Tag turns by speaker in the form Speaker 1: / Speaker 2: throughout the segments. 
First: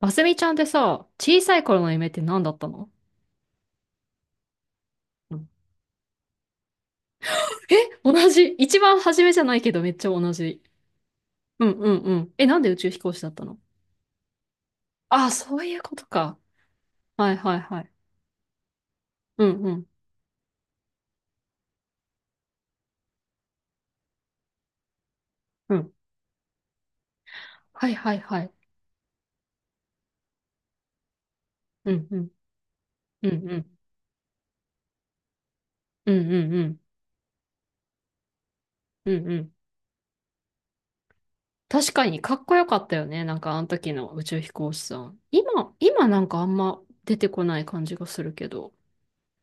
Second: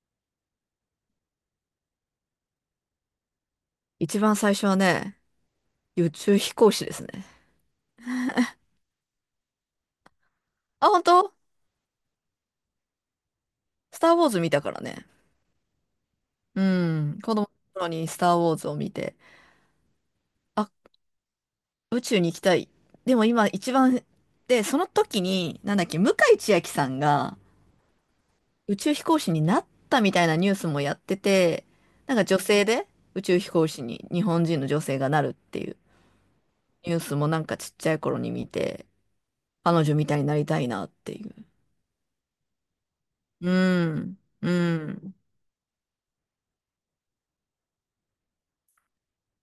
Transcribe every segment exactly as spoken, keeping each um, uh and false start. Speaker 1: マスミちゃんってさ、小さい頃の夢って何だったの？
Speaker 2: 一番最初はね、
Speaker 1: うん。
Speaker 2: 宇宙飛行士ですね。
Speaker 1: え、同じ。一番初めじゃないけどめっちゃ同じ。
Speaker 2: あ、本当。
Speaker 1: うんうんうん。え、なんで宇宙飛行士だったの？
Speaker 2: スター・ウォーズ見たからね。
Speaker 1: ああ、そういうことか。
Speaker 2: うん。
Speaker 1: は
Speaker 2: 子
Speaker 1: い
Speaker 2: 供の
Speaker 1: はいは
Speaker 2: 頃
Speaker 1: い。
Speaker 2: にスター・ウォーズを見て、
Speaker 1: うんうん
Speaker 2: あ、宇宙に行きたい。でも今一番、で、その時に、
Speaker 1: う
Speaker 2: なんだっ
Speaker 1: ん。
Speaker 2: け、向井千秋さんが
Speaker 1: はいはいはい。
Speaker 2: 宇宙飛行士になったみたいなニュースもやってて、
Speaker 1: うん
Speaker 2: な
Speaker 1: う
Speaker 2: んか
Speaker 1: ん。
Speaker 2: 女性で宇
Speaker 1: う
Speaker 2: 宙
Speaker 1: ん
Speaker 2: 飛
Speaker 1: う
Speaker 2: 行
Speaker 1: ん。
Speaker 2: 士に日本人の女性がなるっていう
Speaker 1: うんうんうん。
Speaker 2: ニュースもなんかちっちゃい頃に見て、
Speaker 1: うんうん。
Speaker 2: 彼女みたいになりたいなっていう。
Speaker 1: 確かにかっこよかったよね。なん
Speaker 2: う
Speaker 1: かあの時の
Speaker 2: ん。
Speaker 1: 宇宙飛
Speaker 2: う
Speaker 1: 行士さ
Speaker 2: ん。
Speaker 1: ん。今、今なんかあんま出てこない感じがするけど。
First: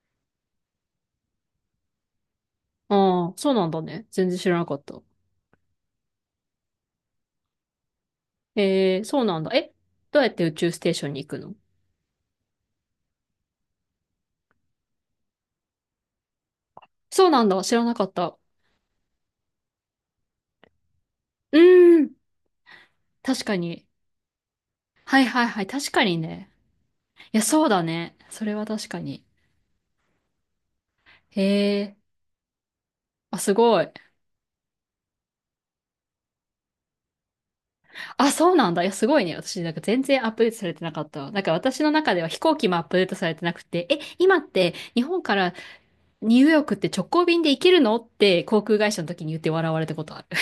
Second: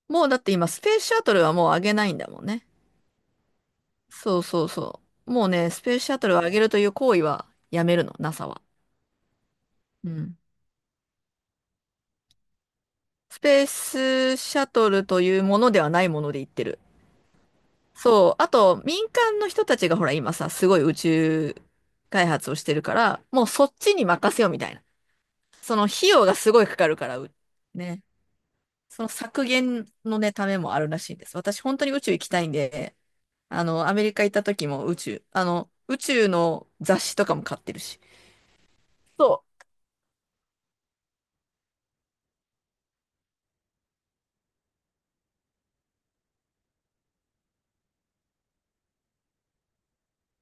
Speaker 2: もうだって今、スペースシャトルはもう上げないんだもんね。
Speaker 1: ああ、そうなんだね。全然
Speaker 2: そう
Speaker 1: 知ら
Speaker 2: そ
Speaker 1: な
Speaker 2: う
Speaker 1: かった。
Speaker 2: そう。もうね、スペースシャトルを上げるという行為はやめるの、NASA は。
Speaker 1: えー、そうなんだ。え、
Speaker 2: う
Speaker 1: どうやっ
Speaker 2: ん。
Speaker 1: て宇宙ステーションに行くの？
Speaker 2: スペースシャトルというものではないもので言ってる。
Speaker 1: そうなんだ。知らなかっ
Speaker 2: そ
Speaker 1: た。
Speaker 2: う。あと、民間の人たちがほら、今さ、すごい宇宙
Speaker 1: うーん。
Speaker 2: 開発をしてるから、
Speaker 1: 確
Speaker 2: もう
Speaker 1: か
Speaker 2: そっ
Speaker 1: に。
Speaker 2: ちに任せようみたいな。
Speaker 1: はいはいはい。
Speaker 2: その
Speaker 1: 確か
Speaker 2: 費
Speaker 1: に
Speaker 2: 用が
Speaker 1: ね。
Speaker 2: すごいかかるから、う
Speaker 1: いや、そうだ
Speaker 2: ね。
Speaker 1: ね。それは確か
Speaker 2: その
Speaker 1: に。
Speaker 2: 削減のね、ためもあるらしいです。
Speaker 1: へ
Speaker 2: 私、本当に
Speaker 1: え。
Speaker 2: 宇宙行きたいんで、
Speaker 1: あ、す
Speaker 2: あ
Speaker 1: ご
Speaker 2: の、
Speaker 1: い。
Speaker 2: アメリカ行った時も宇宙、あの、宇宙の雑誌とかも買ってるし。
Speaker 1: あ、そうなんだ。いや、すごい
Speaker 2: そ
Speaker 1: ね。私、なんか全然アップデートされてなかったわ。なんか私の中では飛行機もアップデートされてなくて、え、今って日本からニューヨークって直行便で行けるのって航空会社の時に言って笑われたことある。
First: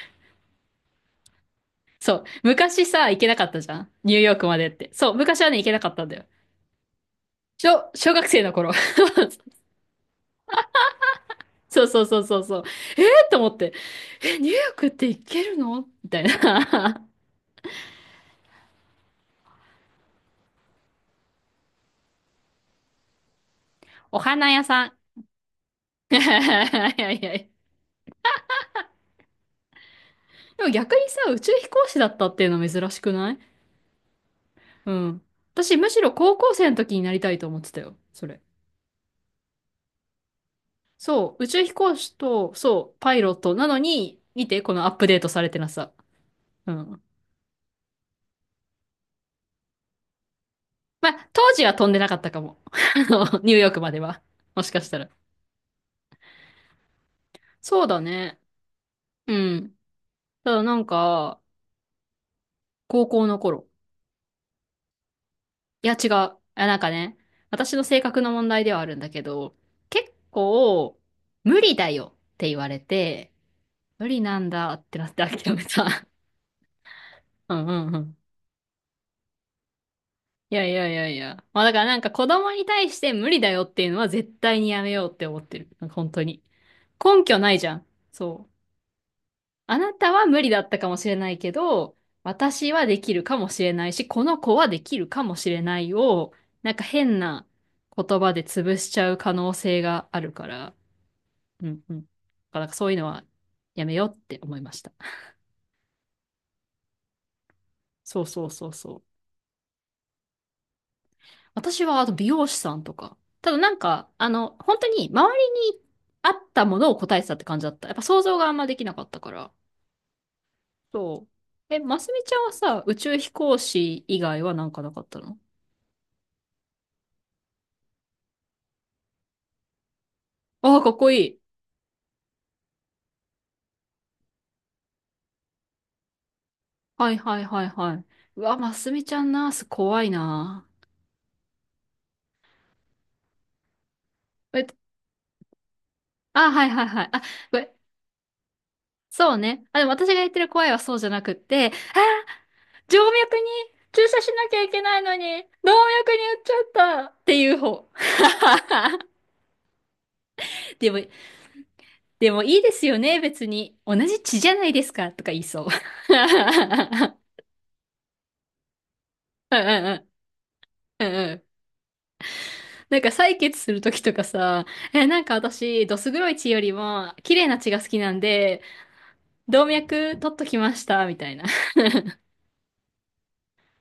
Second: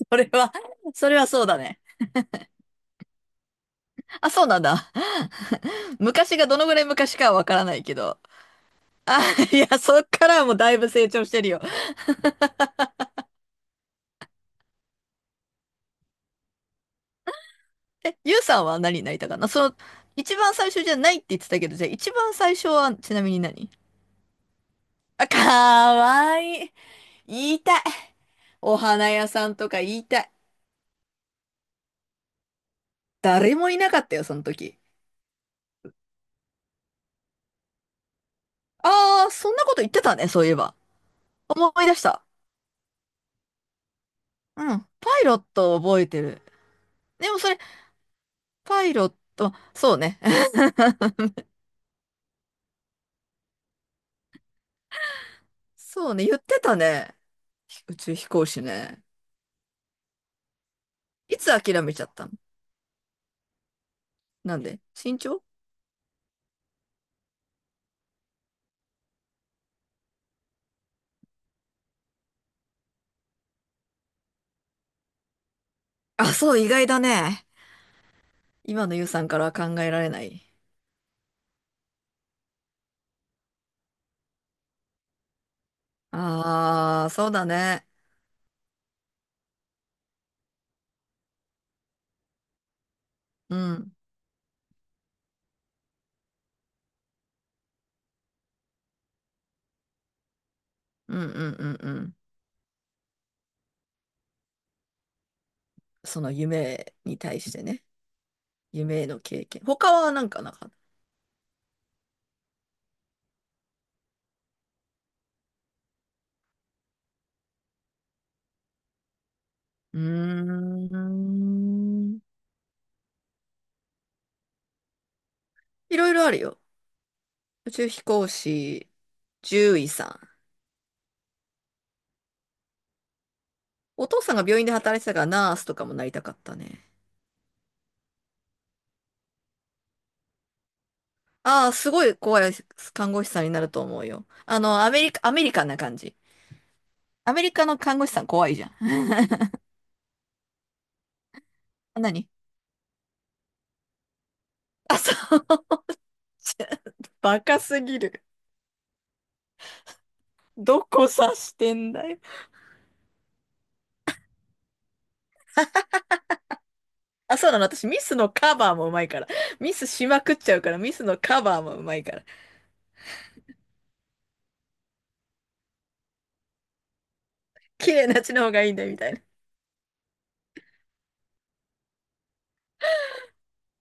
Speaker 2: う。それは、それはそうだね。
Speaker 1: そう。昔さ、行けなかったじゃん。ニュー
Speaker 2: あ、
Speaker 1: ヨー
Speaker 2: そ
Speaker 1: ク
Speaker 2: う
Speaker 1: ま
Speaker 2: なん
Speaker 1: でって。
Speaker 2: だ。
Speaker 1: そう。昔はね、行けなかっ たんだよ。
Speaker 2: 昔がどのぐらい昔かはわからない
Speaker 1: 小、
Speaker 2: け
Speaker 1: 小
Speaker 2: ど。
Speaker 1: 学生の頃。
Speaker 2: あ、いや、そっからはもうだいぶ成長してるよ。
Speaker 1: そうそうそうそうそう。えーって思って。え、ニューヨークって行けるのみたいな。
Speaker 2: え、ゆうさんは何になりたかな？その、一番最初じゃないって言ってたけど、じゃあ一番最初はちなみに何？
Speaker 1: お花屋さん。
Speaker 2: あ、か
Speaker 1: い
Speaker 2: わいい。
Speaker 1: やいやいや。
Speaker 2: 言いたい。お花屋さんとか言いたい。
Speaker 1: でも逆にさ、宇宙飛行士だったっていうの珍しくない？
Speaker 2: 誰もいなかったよ、その時。
Speaker 1: うん。私むしろ高校生の時になりたいと思ってたよ。それ。
Speaker 2: ああー、そんなこと言ってたね、そういえば。
Speaker 1: そう。宇宙飛
Speaker 2: 思い出
Speaker 1: 行
Speaker 2: し
Speaker 1: 士
Speaker 2: た。
Speaker 1: と、そう、パイロットなのに、見て、
Speaker 2: う
Speaker 1: こ
Speaker 2: ん。
Speaker 1: のアップ
Speaker 2: パ
Speaker 1: デー
Speaker 2: イ
Speaker 1: ト
Speaker 2: ロ
Speaker 1: さ
Speaker 2: ッ
Speaker 1: れてな
Speaker 2: トを
Speaker 1: さ。
Speaker 2: 覚えてる。
Speaker 1: うん。
Speaker 2: でもそれ、パイロット、そうね。
Speaker 1: まあ、当時は飛んでなかったかも。あのニューヨークまでは。もしかしたら。
Speaker 2: そうね、言ってたね。
Speaker 1: そ
Speaker 2: ひ
Speaker 1: う
Speaker 2: 宇
Speaker 1: だ
Speaker 2: 宙飛
Speaker 1: ね。
Speaker 2: 行士ね。
Speaker 1: うん。ただなん
Speaker 2: い
Speaker 1: か、
Speaker 2: つ諦めちゃったの？
Speaker 1: 高校の頃。
Speaker 2: なんで身長？
Speaker 1: いや、違う。あなんかね、私の性格の問題ではあるんだけど、結構、無理だよって言われて、無理なんだってなって諦めた。
Speaker 2: あ、そう、意外だね。
Speaker 1: うんうんうん。
Speaker 2: 今のゆうさんからは考えられない。
Speaker 1: いやいやいやいや。まあだからなんか子供に対して無理だよっていうのは絶対にやめようって思ってる。なんか本当に。
Speaker 2: ああ、
Speaker 1: 根
Speaker 2: そう
Speaker 1: 拠
Speaker 2: だ
Speaker 1: ないじゃん。
Speaker 2: ね。
Speaker 1: そう。あなたは無理だったかもしれないけど、私はできるかも
Speaker 2: う
Speaker 1: しれない
Speaker 2: ん。
Speaker 1: し、この子はできるかもしれないを、なんか変な言葉で潰しちゃう可能性があるから、
Speaker 2: うんうんう
Speaker 1: う
Speaker 2: ん
Speaker 1: んうん。
Speaker 2: う
Speaker 1: だか
Speaker 2: ん。
Speaker 1: らなんかそういうのはやめようって思いました。
Speaker 2: その夢に対してね。
Speaker 1: そうそうそうそ
Speaker 2: 夢への
Speaker 1: う。
Speaker 2: 経験。他はなんかなかった？
Speaker 1: 私はあと美容師さんとか。ただなんか、あの、本当に周りにあったものを答えてたって感じだった。やっぱ想像があんまできなかったから。
Speaker 2: うー
Speaker 1: そう。え、ます
Speaker 2: ん。
Speaker 1: みちゃんはさ、宇宙飛行士以外はなんかなかったの？
Speaker 2: いろいろあるよ。宇宙飛行士、獣医さん。
Speaker 1: ああ、かっこいい。
Speaker 2: お父さんが病院で働いてたからナースとかもなりたかったね。
Speaker 1: はいはいはいはい。うわ、ますみちゃんナース怖いな。
Speaker 2: ああ、すごい怖い看護師さんになると思うよ。あ
Speaker 1: え、
Speaker 2: の、アメリカ、アメリカンな感じ。
Speaker 1: あ、はいはいはい。あ、
Speaker 2: アメリ
Speaker 1: こ
Speaker 2: カ
Speaker 1: れ、
Speaker 2: の看護師さん怖いじゃん。
Speaker 1: そうね。あ、でも私が言ってる怖いはそうじゃなくって、あ
Speaker 2: 何？
Speaker 1: 静脈に注射しなきゃいけ
Speaker 2: あ、
Speaker 1: ない
Speaker 2: そ
Speaker 1: のに、動脈に打っ
Speaker 2: う。
Speaker 1: ちゃ ったって
Speaker 2: バ
Speaker 1: いう
Speaker 2: カす
Speaker 1: 方。
Speaker 2: ぎる。ど
Speaker 1: でも、
Speaker 2: こ指してんだよ。
Speaker 1: でもいいですよね、別に。同じ血じゃないですか、とか言いそう。
Speaker 2: あ、そうなの。私、ミスのカバーもうまいから。
Speaker 1: うん
Speaker 2: ミ
Speaker 1: うん
Speaker 2: ス
Speaker 1: う
Speaker 2: し
Speaker 1: ん
Speaker 2: まくっちゃうから、ミスの
Speaker 1: うんう
Speaker 2: カ
Speaker 1: ん。
Speaker 2: バーもうまいから。
Speaker 1: なんか採血するときとかさ、え、なんか私、どす黒い血よりも、綺麗な血が好
Speaker 2: 綺
Speaker 1: き
Speaker 2: 麗
Speaker 1: なん
Speaker 2: な血の方
Speaker 1: で、
Speaker 2: がいいんだよ、みたいな。
Speaker 1: 動脈取っときました、みたいな。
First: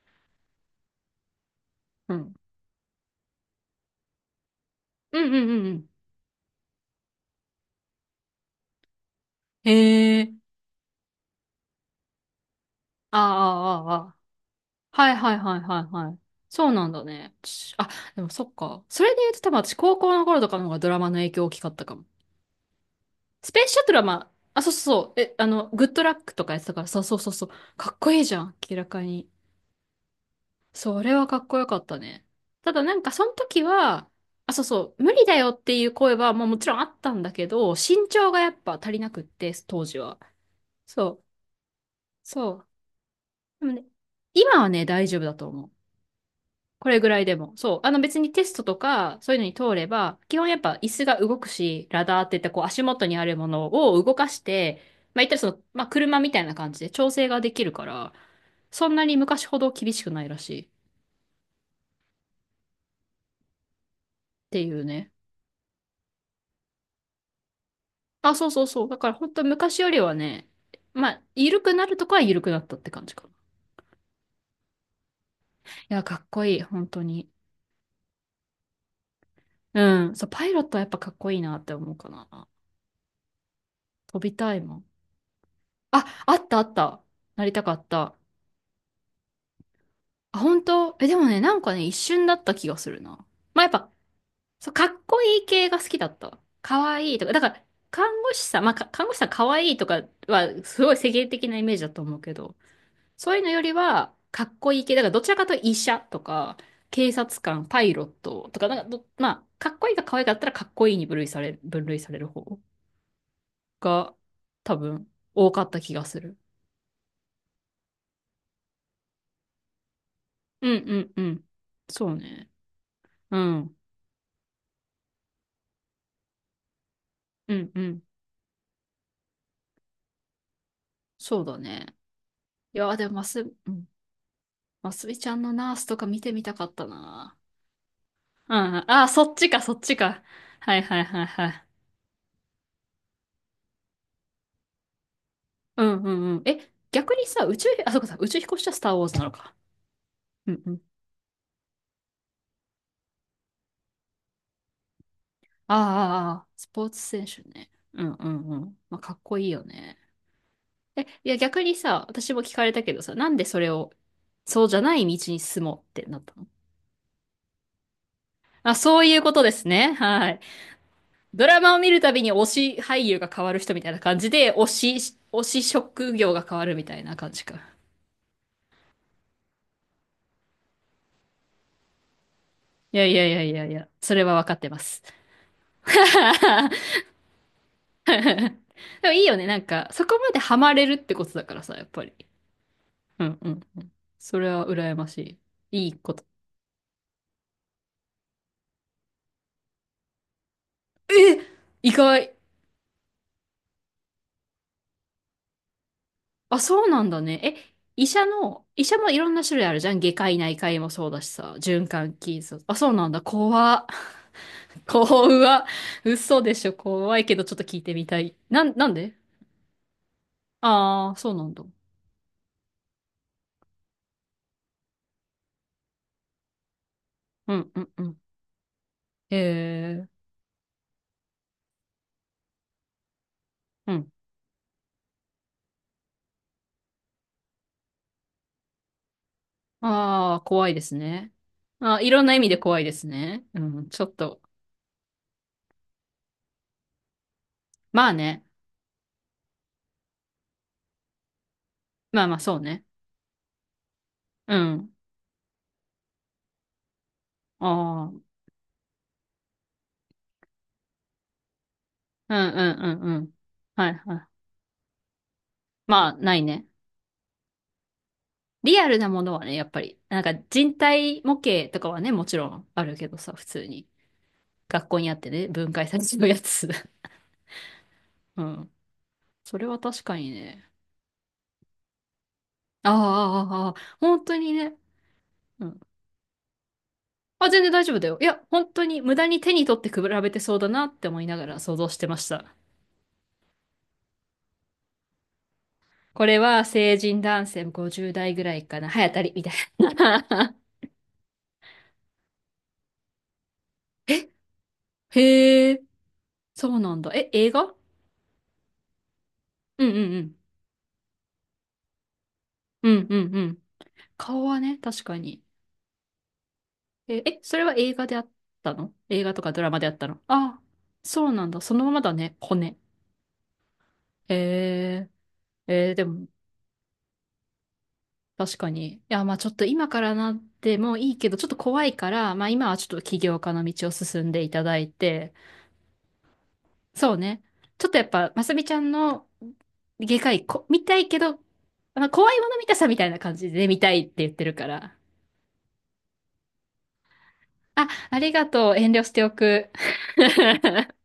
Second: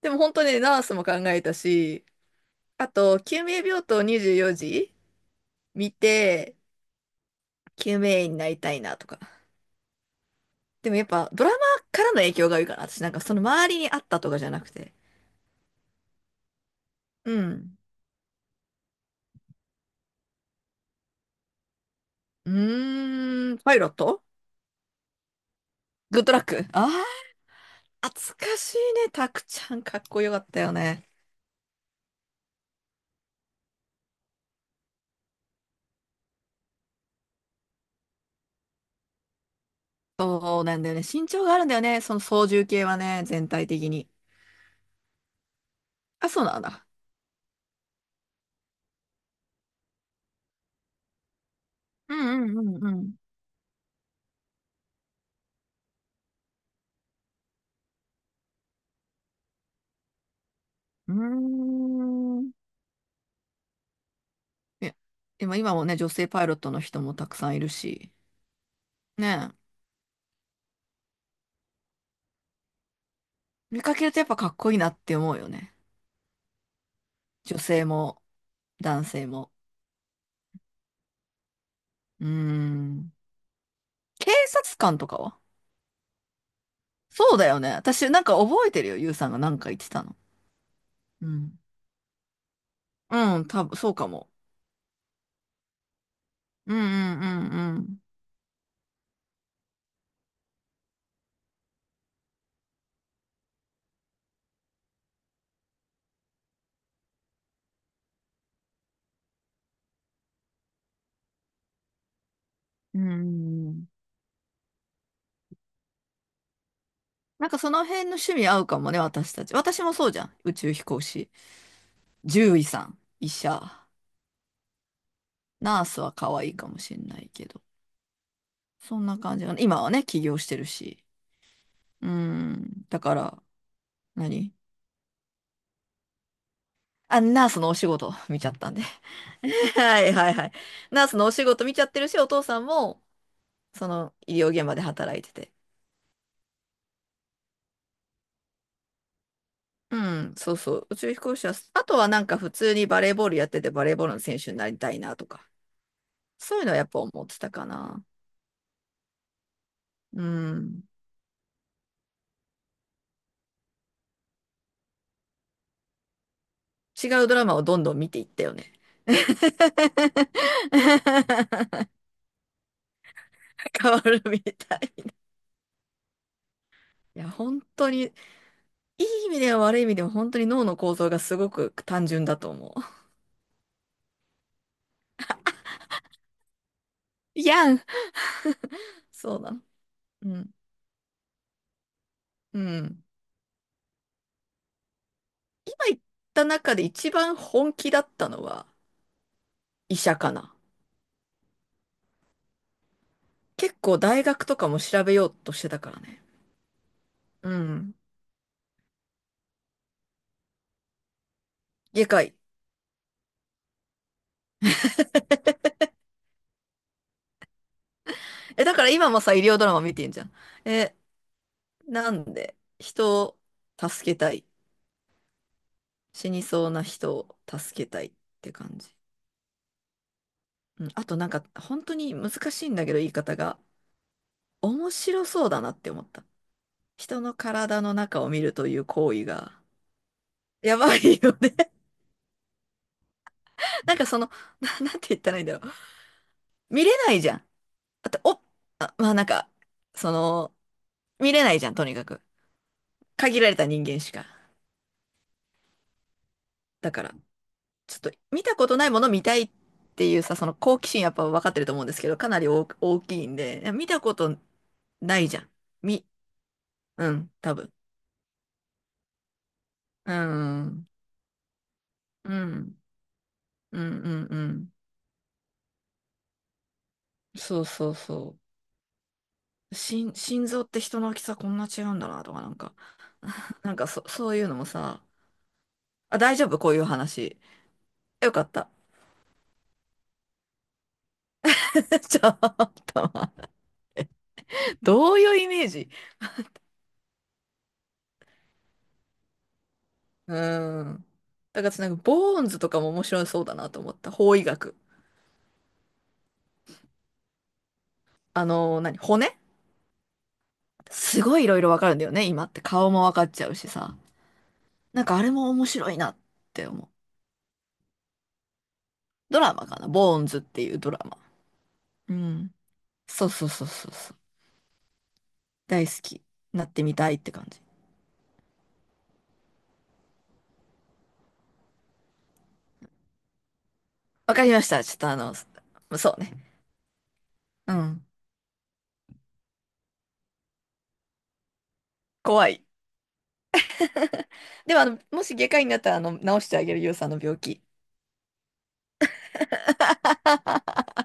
Speaker 2: でも本当にねナースも考えたし、
Speaker 1: うん。
Speaker 2: あと、救命病棟にじゅうよじ
Speaker 1: うんうんうんうん。
Speaker 2: 見て、救命医になりたいなとか。
Speaker 1: へえ。
Speaker 2: でもやっぱドラマからの影響が多いから、私なん
Speaker 1: あ
Speaker 2: かその周り
Speaker 1: あ、
Speaker 2: に
Speaker 1: ああ、
Speaker 2: あっ
Speaker 1: ああ。
Speaker 2: たとかじゃなくて。
Speaker 1: はいはいはいはいはい。そうなんだ
Speaker 2: う
Speaker 1: ね。ち
Speaker 2: ん。
Speaker 1: あ、でもそっか。それで言うと多分私高校の頃とかの方がドラマの影響大きかったかも。
Speaker 2: う
Speaker 1: ス
Speaker 2: ーん、
Speaker 1: ペース
Speaker 2: パ
Speaker 1: シ
Speaker 2: イ
Speaker 1: ャ
Speaker 2: ロ
Speaker 1: ト
Speaker 2: ッ
Speaker 1: ルはま
Speaker 2: ト。
Speaker 1: あ、あ、そうそうそう。え、あの、グッドラッ
Speaker 2: グッド
Speaker 1: ク
Speaker 2: ラッ
Speaker 1: とかやっ
Speaker 2: ク、
Speaker 1: てたから、
Speaker 2: あ
Speaker 1: そうそうそうそう。かっ
Speaker 2: あ
Speaker 1: こいいじ
Speaker 2: 懐
Speaker 1: ゃん、
Speaker 2: かし
Speaker 1: 明
Speaker 2: い
Speaker 1: らか
Speaker 2: ね。
Speaker 1: に。
Speaker 2: タクちゃんかっこよかったよ
Speaker 1: そ
Speaker 2: ね。
Speaker 1: れはかっこよかったね。ただなんかその時は、あ、そうそう、無理だよっていう声は、まあもちろんあったんだけど、身長がやっぱ足りなくって、当時は。
Speaker 2: そうなんだよね。
Speaker 1: そう。
Speaker 2: 身長があるんだよね。その操
Speaker 1: そ
Speaker 2: 縦
Speaker 1: う。
Speaker 2: 系はね、全
Speaker 1: で
Speaker 2: 体
Speaker 1: もね、
Speaker 2: 的に。
Speaker 1: 今はね、大丈夫だと思う。
Speaker 2: あ、そうなんだ。
Speaker 1: これぐらいでも。そう。あの別にテストとか、そういうのに通れば、基本やっぱ椅子が動くし、ラ
Speaker 2: う
Speaker 1: ダーって言っ
Speaker 2: ん
Speaker 1: てこ
Speaker 2: う
Speaker 1: う足
Speaker 2: んう
Speaker 1: 元
Speaker 2: ん
Speaker 1: にあるものを動かして、まあ言ったらその、まあ車みたいな感じで調整ができるから、そんなに昔ほど厳しくないらしいっ
Speaker 2: うん。うーん。
Speaker 1: ていう
Speaker 2: ね。
Speaker 1: ね。
Speaker 2: でも今もね、女性パイロットの人もたくさんいるし。
Speaker 1: あ、そうそうそう。だから本当
Speaker 2: ねえ、
Speaker 1: 昔よりはね、まあ、緩くなるとこは緩くなったって感じかな。い
Speaker 2: 見かけるとやっぱかっこいいなって思うよね。
Speaker 1: や、かっこいい、本当に。
Speaker 2: 女性も男性も。
Speaker 1: うん。そう、パイロットはやっぱかっこいいなって思うか
Speaker 2: うー
Speaker 1: な。
Speaker 2: ん。
Speaker 1: 飛
Speaker 2: 警
Speaker 1: びたいも
Speaker 2: 察
Speaker 1: ん。
Speaker 2: 官とかは？
Speaker 1: あ、あったあった。
Speaker 2: そう
Speaker 1: な
Speaker 2: だ
Speaker 1: り
Speaker 2: よ
Speaker 1: た
Speaker 2: ね。
Speaker 1: かっ
Speaker 2: 私
Speaker 1: た。
Speaker 2: なんか覚えてるよ。ゆうさんがなんか言ってたの。
Speaker 1: あ、本当え、でも
Speaker 2: う
Speaker 1: ね、な
Speaker 2: ん。
Speaker 1: んかね、一瞬だった気がするな。
Speaker 2: うん、
Speaker 1: まあ、
Speaker 2: 多
Speaker 1: やっ
Speaker 2: 分そ
Speaker 1: ぱ、
Speaker 2: うかも。
Speaker 1: そう、かっこいい系が好きだった。
Speaker 2: う
Speaker 1: か
Speaker 2: ん
Speaker 1: わいいとか。だから、
Speaker 2: うん
Speaker 1: 看護師さん、まあ、か看護師さんかわいいとかは、すごい世間的なイメージだと思うけど、そういうのよりは、かっこいい系。だから、どちらかというと医者とか、警察官、パイロットとか、なんかど、まあ、かっこいいか可愛かったら、かっこいいに分類され、分類される方
Speaker 2: うんうん。うんうん。
Speaker 1: が、多分、多かった気がする。
Speaker 2: なんかその辺の趣味合うかもね、私たち。私もそうじゃん。宇
Speaker 1: う
Speaker 2: 宙飛
Speaker 1: んう
Speaker 2: 行
Speaker 1: んう
Speaker 2: 士。
Speaker 1: ん。そうね。
Speaker 2: 獣医さん、医
Speaker 1: う
Speaker 2: 者、
Speaker 1: ん。
Speaker 2: ナースは可愛いかもしんないけ
Speaker 1: う
Speaker 2: ど。
Speaker 1: んうん。
Speaker 2: そんな感じが、今はね、起業してるし。
Speaker 1: そうだね。
Speaker 2: うん。
Speaker 1: いや、
Speaker 2: だ
Speaker 1: で
Speaker 2: か
Speaker 1: もマス、
Speaker 2: ら、
Speaker 1: うん、
Speaker 2: 何？
Speaker 1: マスミちゃんのナースとか見てみたかった
Speaker 2: あ、
Speaker 1: な。
Speaker 2: ナースのお仕事見ちゃ
Speaker 1: う
Speaker 2: ったんで。
Speaker 1: ん。あ、そっちか、そ っち
Speaker 2: はい
Speaker 1: か。
Speaker 2: はいはい。
Speaker 1: はいはい
Speaker 2: ナース
Speaker 1: はい
Speaker 2: のお仕
Speaker 1: はい。
Speaker 2: 事見ちゃってるし、お父さんも、その医療現場で働いてて。
Speaker 1: うんうんうん。え、逆にさ、宇宙、あ、そうかさ、宇宙飛行士はスターウォーズなのか。
Speaker 2: うん、そ
Speaker 1: う
Speaker 2: う
Speaker 1: んう
Speaker 2: そ
Speaker 1: ん。
Speaker 2: う。宇宙飛行士は、あとはなんか普通にバレーボールやっててバレーボールの選手になりたいなとか、
Speaker 1: ああ、ああ、ああ
Speaker 2: そういう
Speaker 1: ス
Speaker 2: のはや
Speaker 1: ポ
Speaker 2: っ
Speaker 1: ーツ
Speaker 2: ぱ思
Speaker 1: 選
Speaker 2: って
Speaker 1: 手
Speaker 2: たか
Speaker 1: ね。
Speaker 2: な。
Speaker 1: うんうんうん。まあ、かっこいいよね。
Speaker 2: うん。
Speaker 1: え、いや、逆にさ、私も聞かれたけどさ、なんでそれを、そうじゃない道に進もうってなったの？
Speaker 2: 違うドラマをどんどん見ていったよね。
Speaker 1: あ、そういうことです ね。はい。ドラマを見るたびに推し俳優が変わる人みた
Speaker 2: 変
Speaker 1: いな
Speaker 2: わ
Speaker 1: 感
Speaker 2: る
Speaker 1: じ
Speaker 2: み
Speaker 1: で、推
Speaker 2: たい。
Speaker 1: し、推し職業が変わるみたいな
Speaker 2: いや、
Speaker 1: 感じか。
Speaker 2: 本当に、いい意味では悪い意味でも本当に脳の構造がすごく単純だと思
Speaker 1: いやいやいやいやいや、それは分かってます。
Speaker 2: う。いやん。
Speaker 1: でもいいよ
Speaker 2: そう
Speaker 1: ね、
Speaker 2: な
Speaker 1: なん
Speaker 2: の。
Speaker 1: か、そこ
Speaker 2: う
Speaker 1: まで
Speaker 2: ん。
Speaker 1: ハマれるってことだからさ、やっぱり。
Speaker 2: うん。
Speaker 1: うんうんうん。それは羨まし
Speaker 2: 今
Speaker 1: い。いい
Speaker 2: 言っ
Speaker 1: こと。
Speaker 2: た中で一番本気だったのは医者かな。
Speaker 1: え意外。
Speaker 2: 結構大学とかも調べようとしてたからね。
Speaker 1: あ、そうなんだね。
Speaker 2: う
Speaker 1: え、
Speaker 2: ん。
Speaker 1: 医者の、医者もいろんな種類あるじゃん。外科医内科医もそうだしさ、循
Speaker 2: 外
Speaker 1: 環
Speaker 2: 科医。
Speaker 1: 器そうあ、そうなんだ。怖っ。怖嘘でしょ。怖いけど、ちょっと聞いてみたい。な
Speaker 2: え、だ
Speaker 1: ん、
Speaker 2: か
Speaker 1: な
Speaker 2: ら
Speaker 1: ん
Speaker 2: 今
Speaker 1: で。
Speaker 2: もさ、医療ドラマ見てんじゃん。え、
Speaker 1: ああー、そうなんだ。
Speaker 2: なんで、人を助けたい。死にそうな人を
Speaker 1: うん、
Speaker 2: 助
Speaker 1: う
Speaker 2: け
Speaker 1: ん、
Speaker 2: た
Speaker 1: う
Speaker 2: いっ
Speaker 1: ん。
Speaker 2: て感じ。
Speaker 1: へえ、
Speaker 2: うん。あとなんか、本当に難しいんだけど、言い方が。
Speaker 1: うん。
Speaker 2: 面白そうだなって思った。人の体の中を見るという行為が、
Speaker 1: ああ、怖い
Speaker 2: や
Speaker 1: です
Speaker 2: ばい
Speaker 1: ね。
Speaker 2: よね。
Speaker 1: あー、いろんな意味で怖いですね。う ん、
Speaker 2: なん
Speaker 1: ちょ
Speaker 2: か
Speaker 1: っ
Speaker 2: その、
Speaker 1: と。
Speaker 2: な、なんて言ったらいいんだろう。見れないじゃん。
Speaker 1: ま
Speaker 2: あ
Speaker 1: あ
Speaker 2: と、お、
Speaker 1: ね。
Speaker 2: あまあなんか、その、見れないじゃん、とにかく。
Speaker 1: まあまあ、そうね。
Speaker 2: 限られた人間しか。
Speaker 1: うん。
Speaker 2: だから、
Speaker 1: あ
Speaker 2: ちょっ
Speaker 1: あ、
Speaker 2: と
Speaker 1: うん、
Speaker 2: 見たことないもの見たいっていうさ、その好奇心やっぱ分かってると思うんですけど、か
Speaker 1: うん、
Speaker 2: なり
Speaker 1: う
Speaker 2: 大大
Speaker 1: ん、う
Speaker 2: きい
Speaker 1: ん。
Speaker 2: んで、いや見
Speaker 1: はい
Speaker 2: たこ
Speaker 1: はい。
Speaker 2: とないじゃん。み、
Speaker 1: まあ、ないね。
Speaker 2: うん、多分。
Speaker 1: リアルなものはね、やっぱり、
Speaker 2: う
Speaker 1: なんか
Speaker 2: ん、う
Speaker 1: 人
Speaker 2: ん、
Speaker 1: 体模型とかはね、も
Speaker 2: う
Speaker 1: ちろん
Speaker 2: ん、
Speaker 1: あるけどさ、普通
Speaker 2: う
Speaker 1: に。
Speaker 2: ん、うん。
Speaker 1: 学校にあってね、分解されちゃうやつ。
Speaker 2: そうそうそ
Speaker 1: うん。それ
Speaker 2: う。
Speaker 1: は確
Speaker 2: 心、
Speaker 1: かに
Speaker 2: 心臓
Speaker 1: ね。
Speaker 2: って人の大きさこんな違うんだなとか、なんか、
Speaker 1: あ あ、ああ
Speaker 2: なんかそ、
Speaker 1: 本
Speaker 2: そう
Speaker 1: 当
Speaker 2: いう
Speaker 1: に
Speaker 2: のも
Speaker 1: ね。
Speaker 2: さ、
Speaker 1: うん。
Speaker 2: あ、大丈夫？こういう話。
Speaker 1: あ、全然大丈夫だよ。い
Speaker 2: よ
Speaker 1: や、
Speaker 2: かっ
Speaker 1: 本
Speaker 2: た。
Speaker 1: 当に無駄に手に取って比べてそうだなって思いながら想像して ま
Speaker 2: ち
Speaker 1: し
Speaker 2: ょっ
Speaker 1: た。
Speaker 2: と、どういうイメージ？
Speaker 1: これは成人男性ごじゅう代ぐらいかな。早たり、みたいな。
Speaker 2: うん。だからなんか、ボーンズとかも面白そうだなと思った。法医学。
Speaker 1: へえ、そうなんだ。え、映画
Speaker 2: あのー、何、骨
Speaker 1: うんうんうん。
Speaker 2: すごいいろいろわかるんだよね、今って。
Speaker 1: う
Speaker 2: 顔も
Speaker 1: ん
Speaker 2: わか
Speaker 1: う
Speaker 2: っ
Speaker 1: んう
Speaker 2: ちゃう
Speaker 1: ん。
Speaker 2: しさ。
Speaker 1: 顔はね、
Speaker 2: な
Speaker 1: 確
Speaker 2: んか
Speaker 1: か
Speaker 2: あれ
Speaker 1: に。
Speaker 2: も面白いなって思う。
Speaker 1: え、え、それは映画であったの映画
Speaker 2: ド
Speaker 1: とか
Speaker 2: ラ
Speaker 1: ド
Speaker 2: マ
Speaker 1: ラ
Speaker 2: か
Speaker 1: マで
Speaker 2: な、
Speaker 1: あったの
Speaker 2: ボーンズっ
Speaker 1: ああ、
Speaker 2: ていうドラマ。
Speaker 1: そうなんだ。そのままだ
Speaker 2: う
Speaker 1: ね、
Speaker 2: ん。
Speaker 1: 骨。
Speaker 2: そうそうそうそうそう。
Speaker 1: へえ、
Speaker 2: 大
Speaker 1: え
Speaker 2: 好
Speaker 1: ーで
Speaker 2: き。
Speaker 1: も、
Speaker 2: なってみたいって感じ。
Speaker 1: 確かに。いや、まあちょっと今からなってもいいけど、ちょっと怖いから、まあ今はちょっと起業家の道を進ん
Speaker 2: わ
Speaker 1: で
Speaker 2: か
Speaker 1: い
Speaker 2: りま
Speaker 1: た
Speaker 2: し
Speaker 1: だ
Speaker 2: た。
Speaker 1: い
Speaker 2: ちょっとあ
Speaker 1: て、
Speaker 2: の、そうね。
Speaker 1: そうね。
Speaker 2: う
Speaker 1: ちょっとや
Speaker 2: ん。
Speaker 1: っぱ、まさみちゃんの外科医こ見たいけど、まあ、怖い
Speaker 2: 怖
Speaker 1: もの
Speaker 2: い。
Speaker 1: 見たさみたいな感じで見たいって言ってるか
Speaker 2: でもあ
Speaker 1: ら。
Speaker 2: の、もし外科医になったら、あの、治してあげる、ゆうさんの病気。
Speaker 1: あ、ありがとう。遠慮しておく。